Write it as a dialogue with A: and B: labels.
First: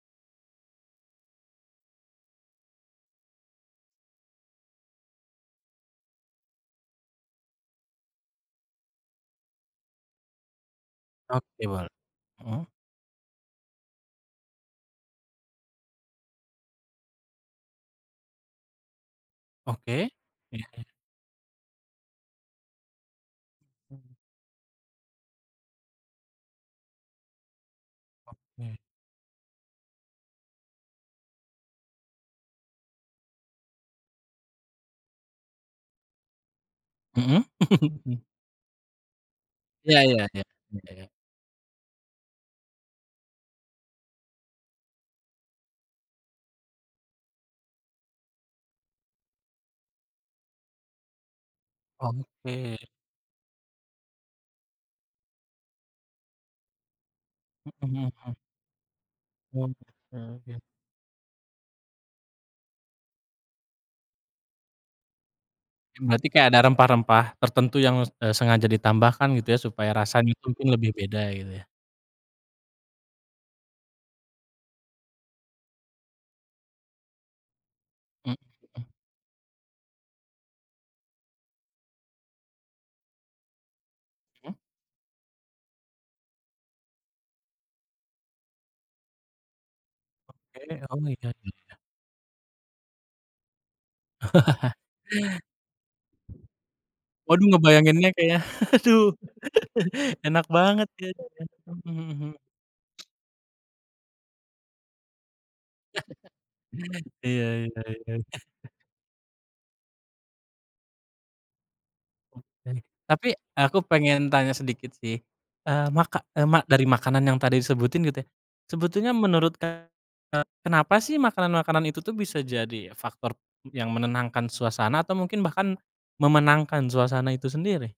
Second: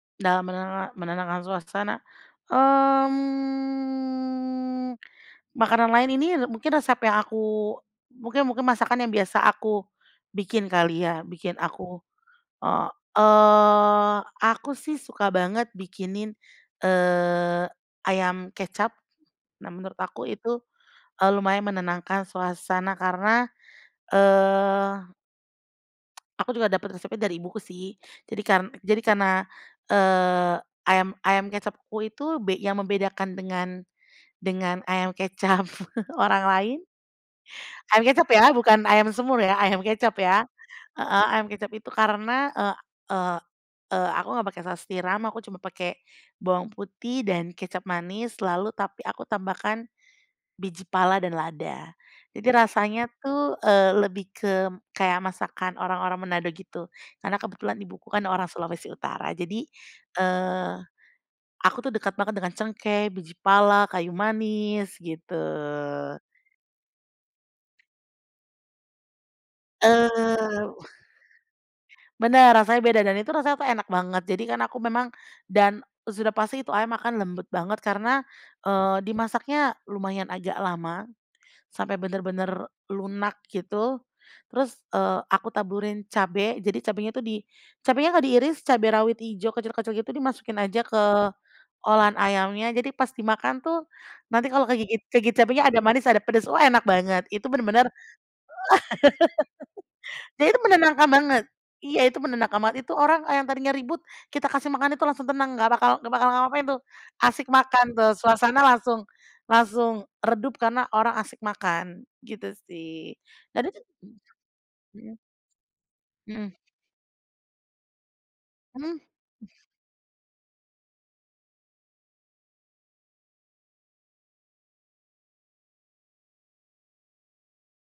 A: Dalam menena menenangkan suasana, mmm, makanan lain ini, eee, mungkin resep yang aku mungkin mungkin masakan yang biasa aku bikin kali ya bikin
B: Oke boleh,
A: aku
B: hmm.
A: heeh. Eee, aku sih suka banget bikinin, eee, ayam kecap. Nah menurut
B: Oke.
A: aku itu,
B: Iya iya.
A: eee, lumayan menenangkan suasana karena
B: Mhm.
A: eee aku juga dapat resepnya dari ibuku sih, jadi kar
B: Oke.
A: jadi karena, eee, ayam ayam kecapku itu be yang membedakan dengan dengan ayam kecap orang lain
B: Mhm.
A: ayam kecap ya bukan ayam semur ya, ayam
B: Ya
A: kecap
B: ya ya.
A: ya
B: Oke.
A: heeh, ayam kecap itu karena, eee eee eee, aku nggak pake saus tiram aku cuma pake bawang putih dan kecap manis, lalu tapi aku tambahkan biji pala dan lada. Jadi
B: Oke.
A: rasanya tuh, eee, lebih ke kayak masakan orang-orang Manado gitu karena
B: Mhm,
A: kebetulan ibuku kan
B: mmm.
A: orang Sulawesi Utara jadi,
B: Oh, gitu, iya.
A: eee, aku tuh dekat banget dengan cengkeh, biji pala, kayu manis gitu.
B: Mmm, berarti kayak ada rempah-rempah tertentu yang, eee, sengaja ditambahkan gitu ya supaya rasa itu
A: Eee,
B: pun lebih beda gitu ya?
A: bener, rasanya beda dan itu rasanya tuh enak banget, jadi kan aku memang dan sudah pasti itu ayam akan lembut banget karena,
B: Mmm, mhm.
A: eee, dimasaknya lumayan agak lama sampai bener-bener lunak gitu
B: Mhm.
A: terus, eee, aku taburin cabe, jadi cabenya itu di cabenya nggak diiris cabe rawit ijo, kecil-kecil gitu dimasukin aja
B: Oke, oh
A: ke
B: beda ya.
A: olahan ayamnya jadi pas dimakan tuh nanti kalau kegigit kegigit cabenya ada manis, ada pedes, wah enak banget itu
B: Waduh
A: bener-bener
B: ngebayanginnya kayak aduh. Enak
A: ya itu
B: banget
A: menenangkan
B: kayanya,
A: banget
B: mhm
A: iya itu
B: mhm.
A: menenangkan banget, itu orang yang tadinya ribut kita kasih makan itu langsung tenang gak bakal gak bakal ngapa-ngapain tuh,
B: Iya
A: asik
B: iya
A: makan tuh,
B: iya.
A: suasana langsung langsung redup karena orang asik makan gitu
B: Oke,
A: sih.
B: tapi
A: Tadi tu
B: aku pengen
A: mmm,
B: tanya sedikit
A: mhm.
B: sih, eee, maka eee,
A: Mhm.
B: mak dari makanan yang tadi disebutin gitu ya,
A: Mmm
B: sebetulnya
A: mmm.
B: menurut Kakak, eee, kenapa sih makanan-makanan itu tuh bisa jadi faktor yang menenangkan suasana atau mungkin bahkan memenangkan suasana itu sendiri?